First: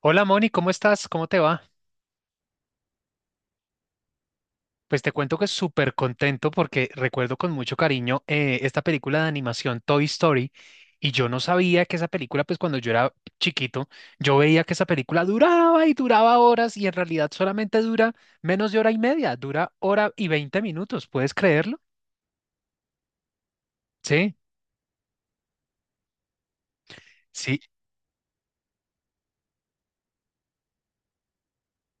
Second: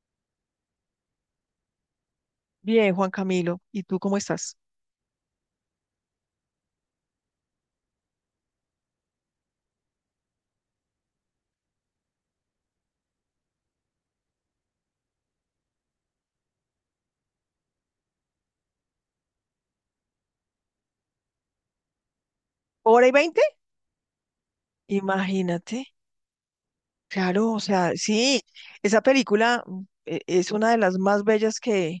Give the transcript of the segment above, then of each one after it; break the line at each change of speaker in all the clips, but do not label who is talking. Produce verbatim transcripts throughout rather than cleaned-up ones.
Hola Moni, ¿cómo estás? ¿Cómo te va?
Bien, Juan Camilo, ¿y tú cómo estás?
Pues te cuento que súper contento porque recuerdo con mucho cariño eh, esta película de animación Toy Story y yo no sabía que esa película, pues cuando yo era chiquito, yo veía que esa película duraba y duraba horas y en realidad solamente dura menos de hora y media, dura hora y veinte minutos, ¿puedes creerlo?
¿Hora y veinte?
Sí,
Imagínate. Claro,
sí,
o sea, sí, esa película mm, e- es una de las más bellas que,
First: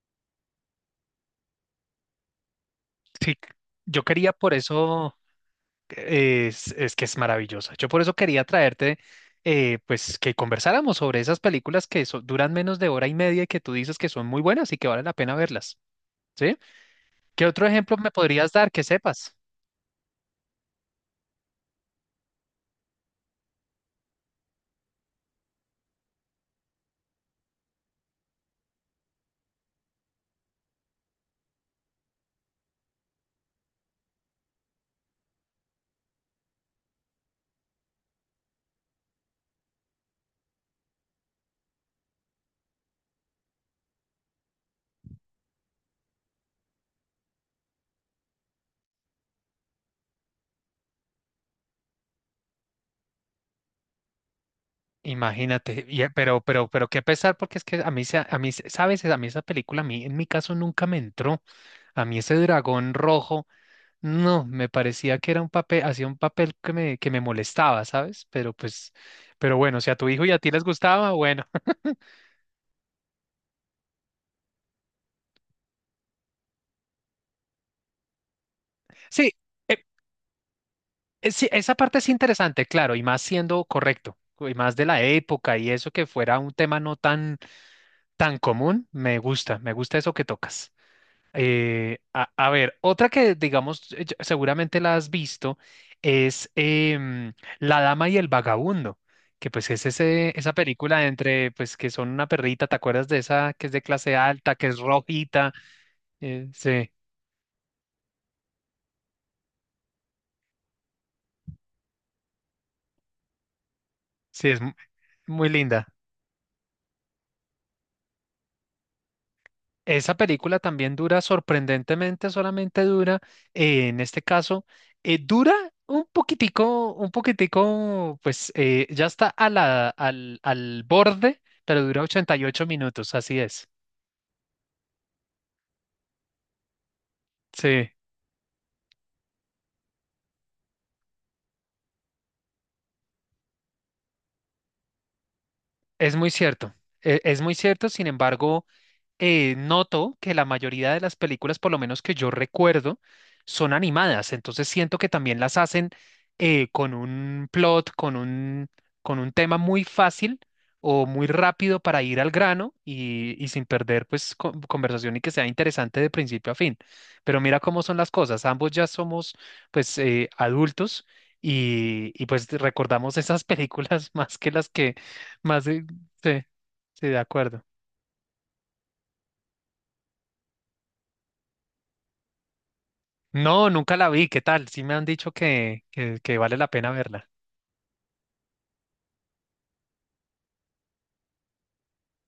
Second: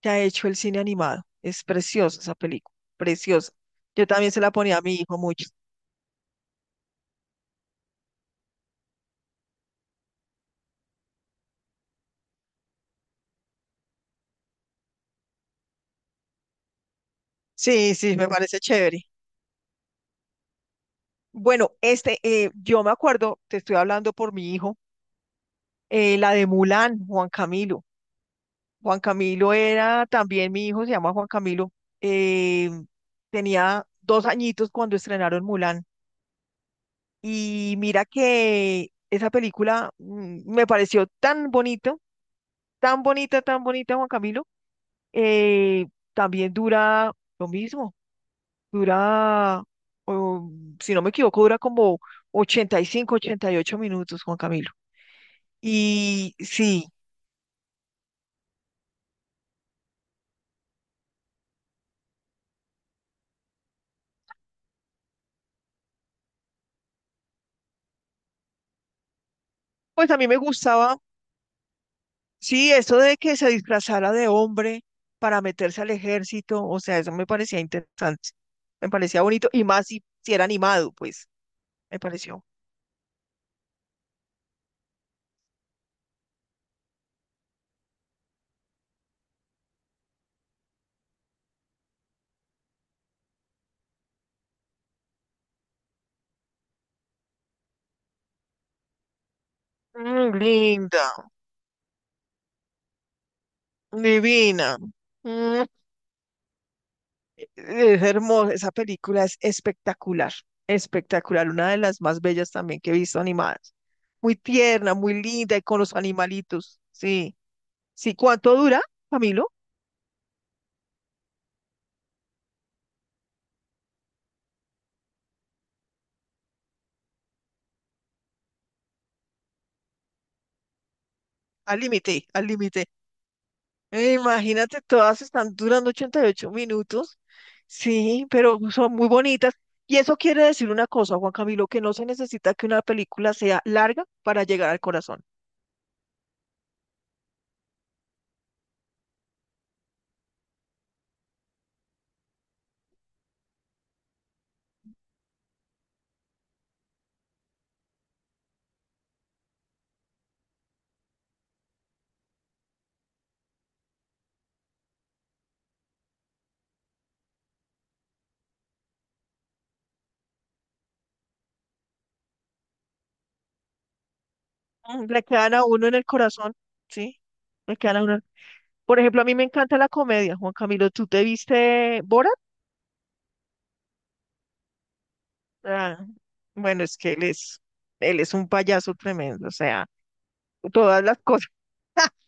que ha hecho el cine animado. Es preciosa esa película,
sí.
preciosa.
Yo
Yo también
quería
se la
por
ponía a mi
eso...
hijo mucho.
Es, es que es maravillosa. Yo por eso quería traerte, eh, pues, que conversáramos sobre esas películas que so- duran menos de hora y media y que tú dices que son muy buenas y que vale la pena verlas, ¿sí? ¿Qué otro
Sí,
ejemplo me
sí, me
podrías
parece
dar que
chévere.
sepas?
Bueno, este, eh, yo me acuerdo, te estoy hablando por mi hijo, eh, la de Mulan, Juan Camilo. Juan Camilo era también mi hijo, se llama Juan Camilo. eh, tenía dos añitos cuando estrenaron Mulan. Y mira que esa película mm, me pareció tan bonito, tan bonita, tan bonita, Juan Camilo. eh, también dura lo mismo, dura, oh, si no me equivoco, dura como ochenta ochenta y cinco, ochenta y ocho minutos, Juan Camilo.
Imagínate, y, eh,
Y
pero, pero,
sí,
pero qué pesar, porque es que a mí, se- a mí, se- sabes, a mí esa película, a mí, en mi caso nunca me entró. A mí ese dragón rojo, no, me parecía que era un papel, hacía un papel que me, que me molestaba, ¿sabes? Pero pues, pero bueno, si a tu
pues a
hijo
mí
y
me
a ti les
gustaba,
gustaba, bueno.
sí, eso de que se disfrazara de hombre para meterse al ejército, o sea, eso me parecía interesante, me parecía
Sí,
bonito, y
eh,
más si, si era animado, pues,
Eh, sí, esa parte
me
es
pareció.
interesante, claro, y más siendo correcto, y más de la época y eso que fuera un tema no tan, tan común, me gusta, me gusta eso que tocas. Eh, a, a ver, otra que digamos, eh, yo- seguramente la has visto, es em, La Dama y el Vagabundo, que pues es ese,
Mm,
esa película
linda,
entre, pues que son una perrita, ¿te acuerdas de esa que es de clase alta, que
divina.
es rojita?
Mm,
Eh, sí,
es hermosa, esa película es espectacular, espectacular, una de las más bellas también que he visto animadas. Muy
sí, es mu-
tierna, muy
muy
linda y con
linda.
los animalitos. Sí, sí, ¿cuánto dura, Camilo?
Esa película también dura sorprendentemente, solamente dura, eh, en este caso, eh, dura un poquitico, un poquitico, pues eh, ya está a la, al, al borde,
Al
pero dura
límite,
ochenta y
al
ocho
límite.
minutos, así es.
Eh, Imagínate, todas están durando ochenta y ocho minutos.
Sí,
Sí, pero son muy bonitas. Y eso quiere decir una cosa, Juan Camilo, que no se necesita que una película sea larga para llegar al corazón.
es muy cierto. e- Es muy cierto, sin embargo, eh, noto que la mayoría de las películas, por lo menos que yo recuerdo, son animadas. Entonces siento que también las hacen eh, con un plot, con un, con un tema muy fácil o muy rápido para ir al grano y, y sin perder pues con- conversación y que sea interesante de principio a fin. Pero mira cómo son las cosas. Ambos ya somos pues eh, adultos. Y, y pues recordamos esas películas más que las que
Mm, Le quedan a
más... eh,
uno en el
sí,
corazón,
sí, de
¿sí?
acuerdo.
Le quedan a uno. Por ejemplo, a mí me encanta la comedia, Juan Camilo. ¿Tú te viste Borat?
No, nunca la vi. ¿Qué tal? Sí me han dicho que,
Ah,
que, que vale la
bueno,
pena
es que él
verla.
es, él es un payaso tremendo, o sea, todas las cosas.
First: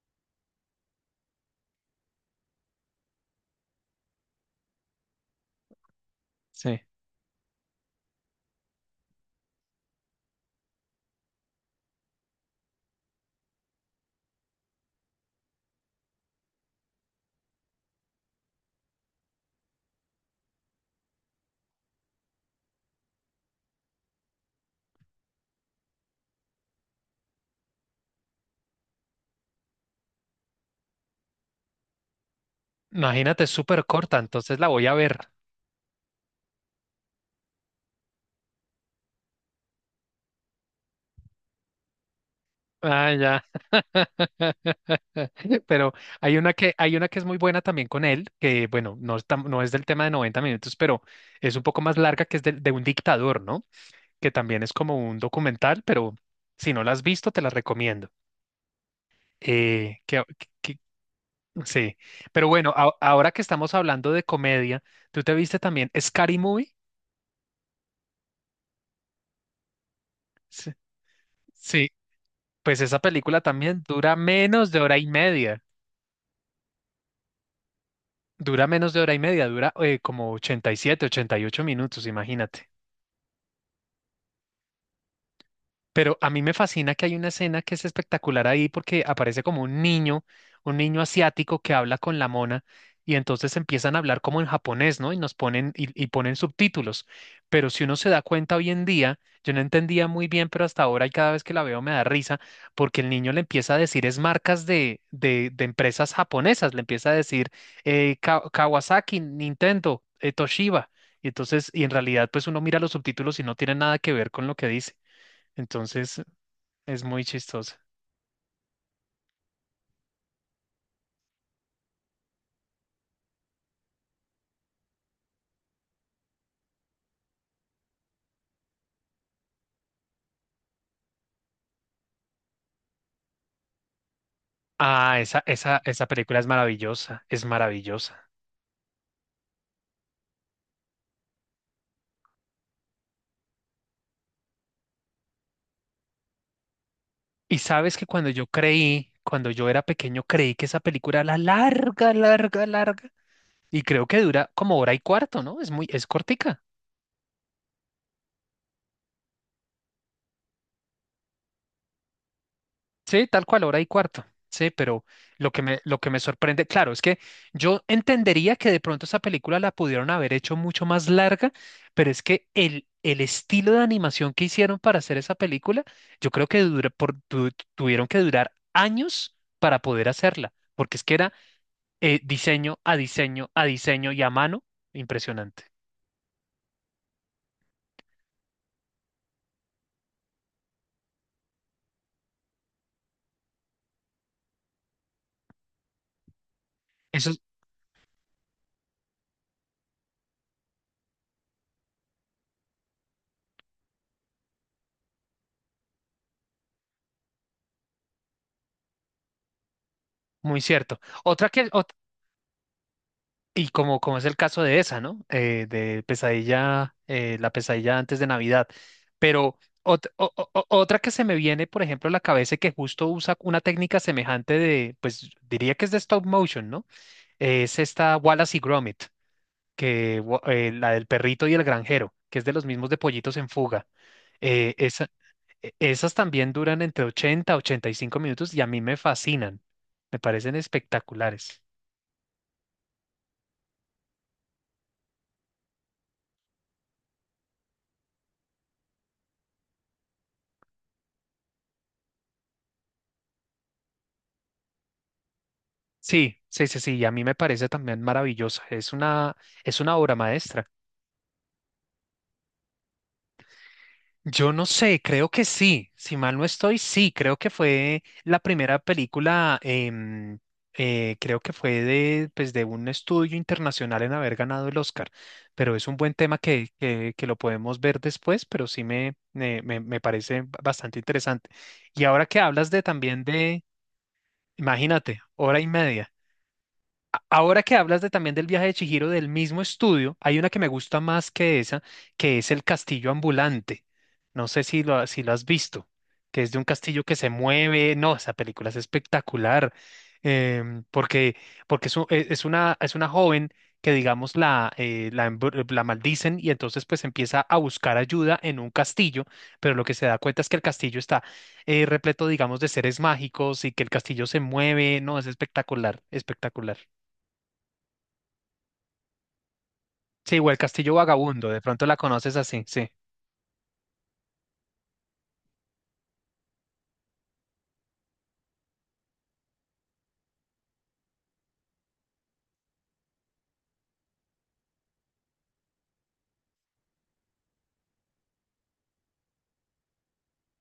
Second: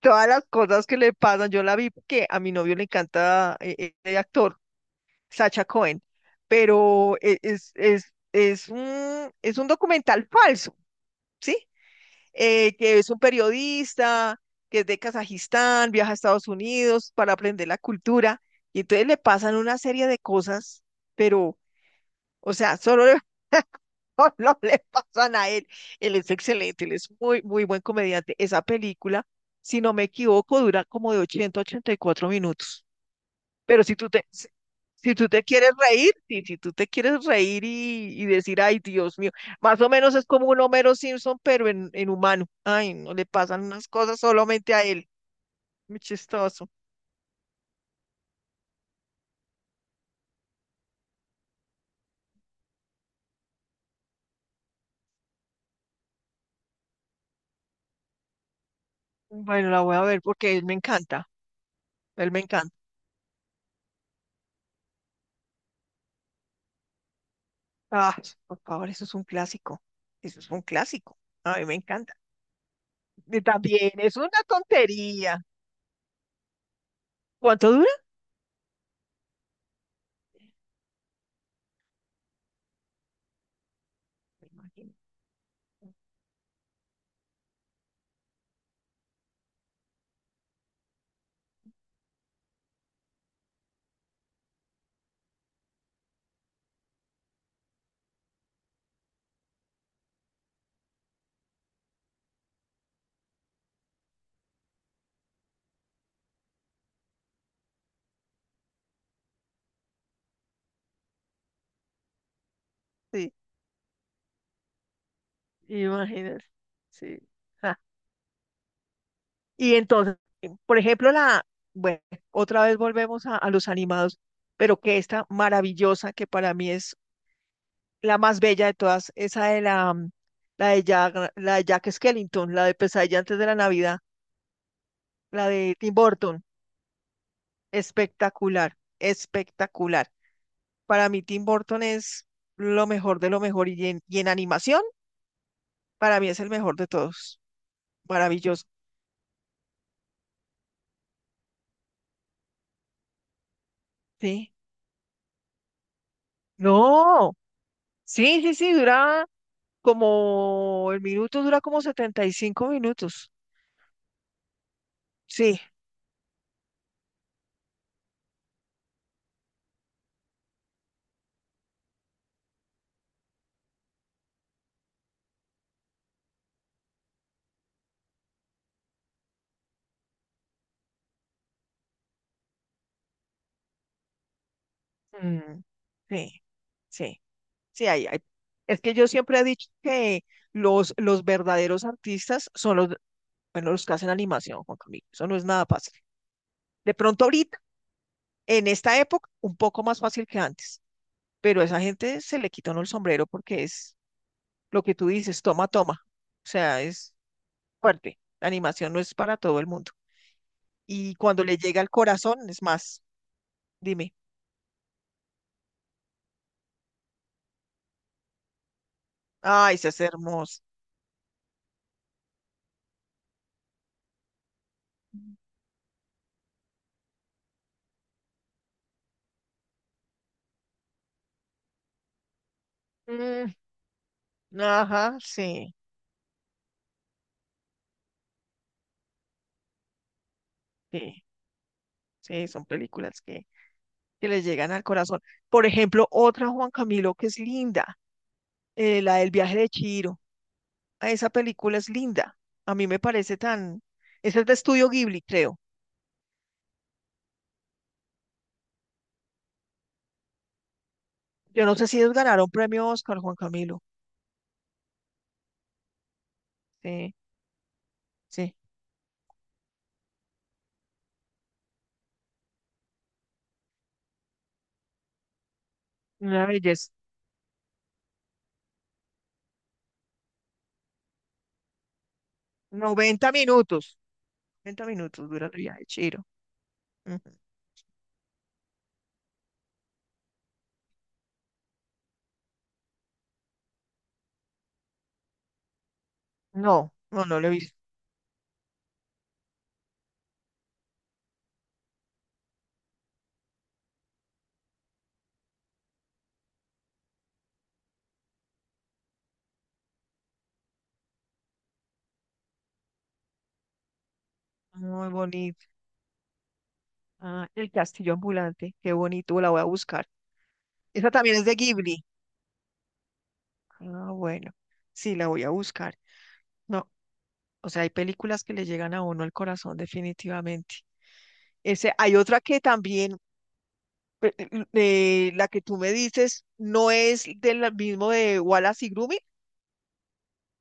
Todas las cosas que le pasan, yo la vi porque a mi novio le encanta eh, eh, el actor. Sacha Cohen,
Sí.
pero e- es, es, es un, es un documental falso, ¿sí? Eh, que es un periodista que es de Kazajistán, viaja a Estados Unidos para aprender la cultura, y entonces le pasan una serie de cosas, pero, o sea, solo le, solo le pasan a él. Él es excelente, él es muy, muy buen comediante. Esa película, si no me equivoco, dura como de ochenta a ochenta y cuatro minutos.
Imagínate, es
Pero
súper
si tú
corta,
te, si
entonces la voy a
si
ver.
tú te quieres reír, si, si tú te quieres reír y, y decir, ay, Dios mío, más o menos es como un Homero Simpson, pero en, en humano. Ay,
Ah,
no le
ya.
pasan unas cosas solamente a él.
Pero
Muy
hay una
chistoso.
que, hay una que es muy buena también con él, que bueno, no es, tam- no es del tema de noventa minutos, pero es un poco más larga, que es del- de, un dictador, ¿no? Que también es como un documental, pero si no la has visto, te la recomiendo.
Bueno, la voy
Eh,
a
que,
ver porque él me
que-
encanta.
sí.
Él me
Pero bueno,
encanta.
a- ahora que estamos hablando de comedia, ¿tú te viste también Scary Movie?
Ah, por favor, eso es un clásico. Eso es un
Sí.
clásico. A mí me
Sí,
encanta.
pues esa
Y
película también
también
dura
es una
menos de hora y
tontería.
media.
¿Cuánto dura?
Dura menos de hora y media, dura eh, como ochenta y siete, ochenta y ocho minutos, imagínate.
Me imagino.
Pero a mí me fascina que hay una escena que es espectacular ahí porque aparece como un niño, un niño asiático que habla con la mona y entonces empiezan a hablar como en japonés, ¿no? Y nos ponen y, y ponen subtítulos. Pero si uno se da cuenta hoy en día, yo no entendía muy bien, pero hasta ahora y cada vez que la veo me da risa porque el niño le empieza a decir es marcas de, de, de empresas japonesas, le empieza a decir eh, Ka- Kawasaki, Nintendo, eh, Toshiba. Y entonces, y en realidad, pues uno mira los
Sí,
subtítulos y no tiene nada que ver con lo que dice. Entonces
imagínate.
es
Sí.
muy chistoso.
Y entonces, por ejemplo, la, bueno, otra vez volvemos a, a los animados, pero que esta maravillosa, que para mí es la más bella de todas, esa de la, mm, la de Jack, la de Jack Skellington, la de Pesadilla antes de la Navidad,
Ah, esa,
la de
esa,
Tim
esa película
Burton,
es maravillosa, es maravillosa.
espectacular, espectacular. Para mí Tim Burton es lo mejor de lo mejor y en, y en animación, para mí es el mejor de todos.
Y sabes que cuando yo
Maravilloso.
creí, cuando yo era pequeño, creí que esa película era larga, larga, larga. Y creo que dura
Sí.
como hora y cuarto, ¿no? Es muy, es cortica.
No, sí, sí, sí, dura como el minuto dura como setenta y cinco
Sí,
minutos.
tal cual, hora y cuarto. Sí, pero lo
Sí.
que me, lo que me sorprende, claro, es que yo entendería que de pronto esa película la pudieron haber hecho mucho más larga, pero es que el, el estilo de animación que hicieron para hacer esa película, yo creo que dura- por- tu- tuvieron que durar años para poder hacerla, porque es que era eh, diseño a diseño a diseño y a mano,
Mm,
impresionante.
sí, sí, sí, hay, hay. Es que yo siempre he dicho que los, los verdaderos artistas son los, bueno, los que hacen animación, Juan Camilo. Eso no es nada fácil. De pronto
Eso es
ahorita, en esta época, un poco más fácil que antes, pero a esa gente se le quitó el sombrero porque es lo que tú dices, toma, toma. O sea, es fuerte. La animación no es para todo el mundo.
muy cierto.
Y cuando
Otra
le
que,
llega al
ot-
corazón, es más.
Y como,
Dime.
como es el caso de esa, ¿no? Eh, de pesadilla, eh, la pesadilla antes de Navidad. Pero
Ay, se hace
ot- o- o-
hermoso.
o- otra que se me viene, por ejemplo, a la cabeza y que justo usa una técnica semejante de, pues diría que es de stop motion, ¿no? Eh, es esta Wallace y Gromit, que, wa- eh, la del perrito y el granjero, que es de los mismos de Pollitos en
Mm,
Fuga. Eh, esa-
ajá,
e-
sí,
Esas también duran entre ochenta a ochenta y cinco minutos y a mí me fascinan. Me parecen
sí,
espectaculares.
sí, son películas que, que les llegan al corazón. Por ejemplo, otra Juan Camilo que es linda, eh, la del viaje de Chihiro. Ah, esa película es linda. A mí me parece tan... Esa es de Estudio Ghibli, creo.
Sí, sí, sí, sí, y a mí me parece también maravillosa. Es una, es una obra maestra.
Yo no sé si ellos ganaron premio Oscar, Juan Camilo.
Yo no sé, creo que sí, si mal no estoy, sí,
Sí,
creo que fue la
sí,
primera película, em, eh, creo que fue de, pues, de un estudio internacional en haber ganado el Oscar, pero es un buen tema
una
que,
belleza.
que, que lo podemos ver después, pero sí me, me, me me parece bastante interesante. Y ahora que hablas de también
Noventa
de,
minutos. Noventa
imagínate,
minutos dura el
hora y
viaje de
media.
Chihiro. Ujú.
Ahora que hablas de, también del viaje de Chihiro del mismo estudio, hay una que me gusta más que esa, que es el castillo ambulante. No sé si lo, si lo has visto, que es de un
No,
castillo que
no,
se
no lo he visto.
mueve. No, esa película es espectacular, em, porque, porque es, u- e- es una, es una joven que, digamos, la, eh, la, embru- la maldicen y entonces pues empieza a buscar ayuda en un castillo, pero lo que se da cuenta es que el castillo está eh, repleto, digamos, de seres mágicos y que el castillo se mueve.
Muy
No, es
bonito.
espectacular, espectacular.
Ah, el castillo ambulante, qué bonito, la voy a buscar.
Sí, o el Castillo
Esa también es
Vagabundo,
de
de pronto la
Ghibli.
conoces así, sí.
Ah, bueno, sí, la voy a buscar. No, o sea, hay películas que le llegan a uno al corazón definitivamente. Ese, hay otra que también, pe- l- eh, la que tú me dices, no es del mismo de Wallace y Grumit,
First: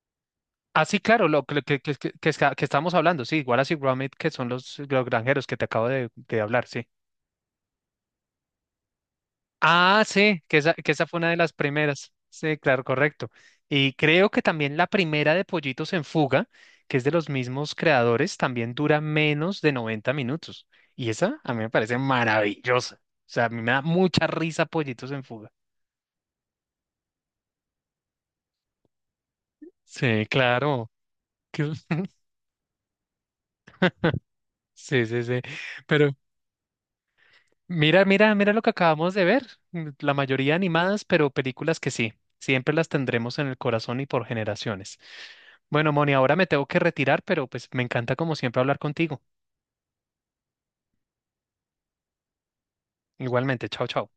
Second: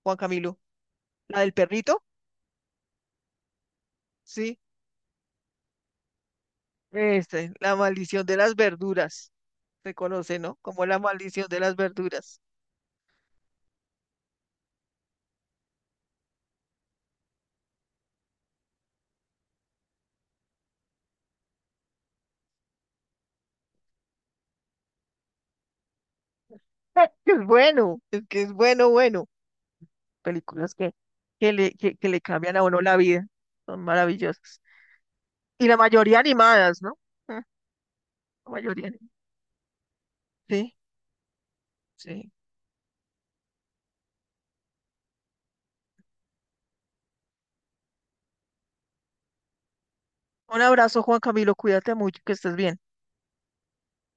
Juan Camilo,
Así, claro,
la
lo
del
que, que, que,
perrito,
que, que está- que estábamos hablando, sí, Wallace y Gromit, que son
sí,
los, los granjeros que te acabo de, de hablar, sí.
este, la maldición de las verduras, se
Ah,
conoce,
sí, que
¿no?
esa,
Como
que
la
esa fue una de
maldición
las
de las
primeras.
verduras.
Sí, claro, correcto. Y creo que también la primera de Pollitos en Fuga, que es de los mismos creadores, también dura menos de noventa minutos. Y esa a mí me parece maravillosa. O sea, a mí me da mucha risa Pollitos en Fuga.
Es es bueno, es que es bueno, bueno.
Sí,
Películas
claro.
que, que le,
que-
que, que le cambian a uno la vida. Son maravillosas.
Sí, sí, sí.
Y la
Pero
mayoría animadas, ¿no? Mm, la
mira, mira, mira lo que
mayoría. anim-
acabamos de ver. mm, La mayoría
Sí,
animadas, pero películas que sí,
sí.
siempre las tendremos en el corazón y por generaciones. Bueno, Moni, ahora me tengo que retirar, pero pues me encanta como siempre hablar contigo.
Un abrazo, Juan Camilo. Cuídate mucho, que estés bien.
Igualmente, chao, chao.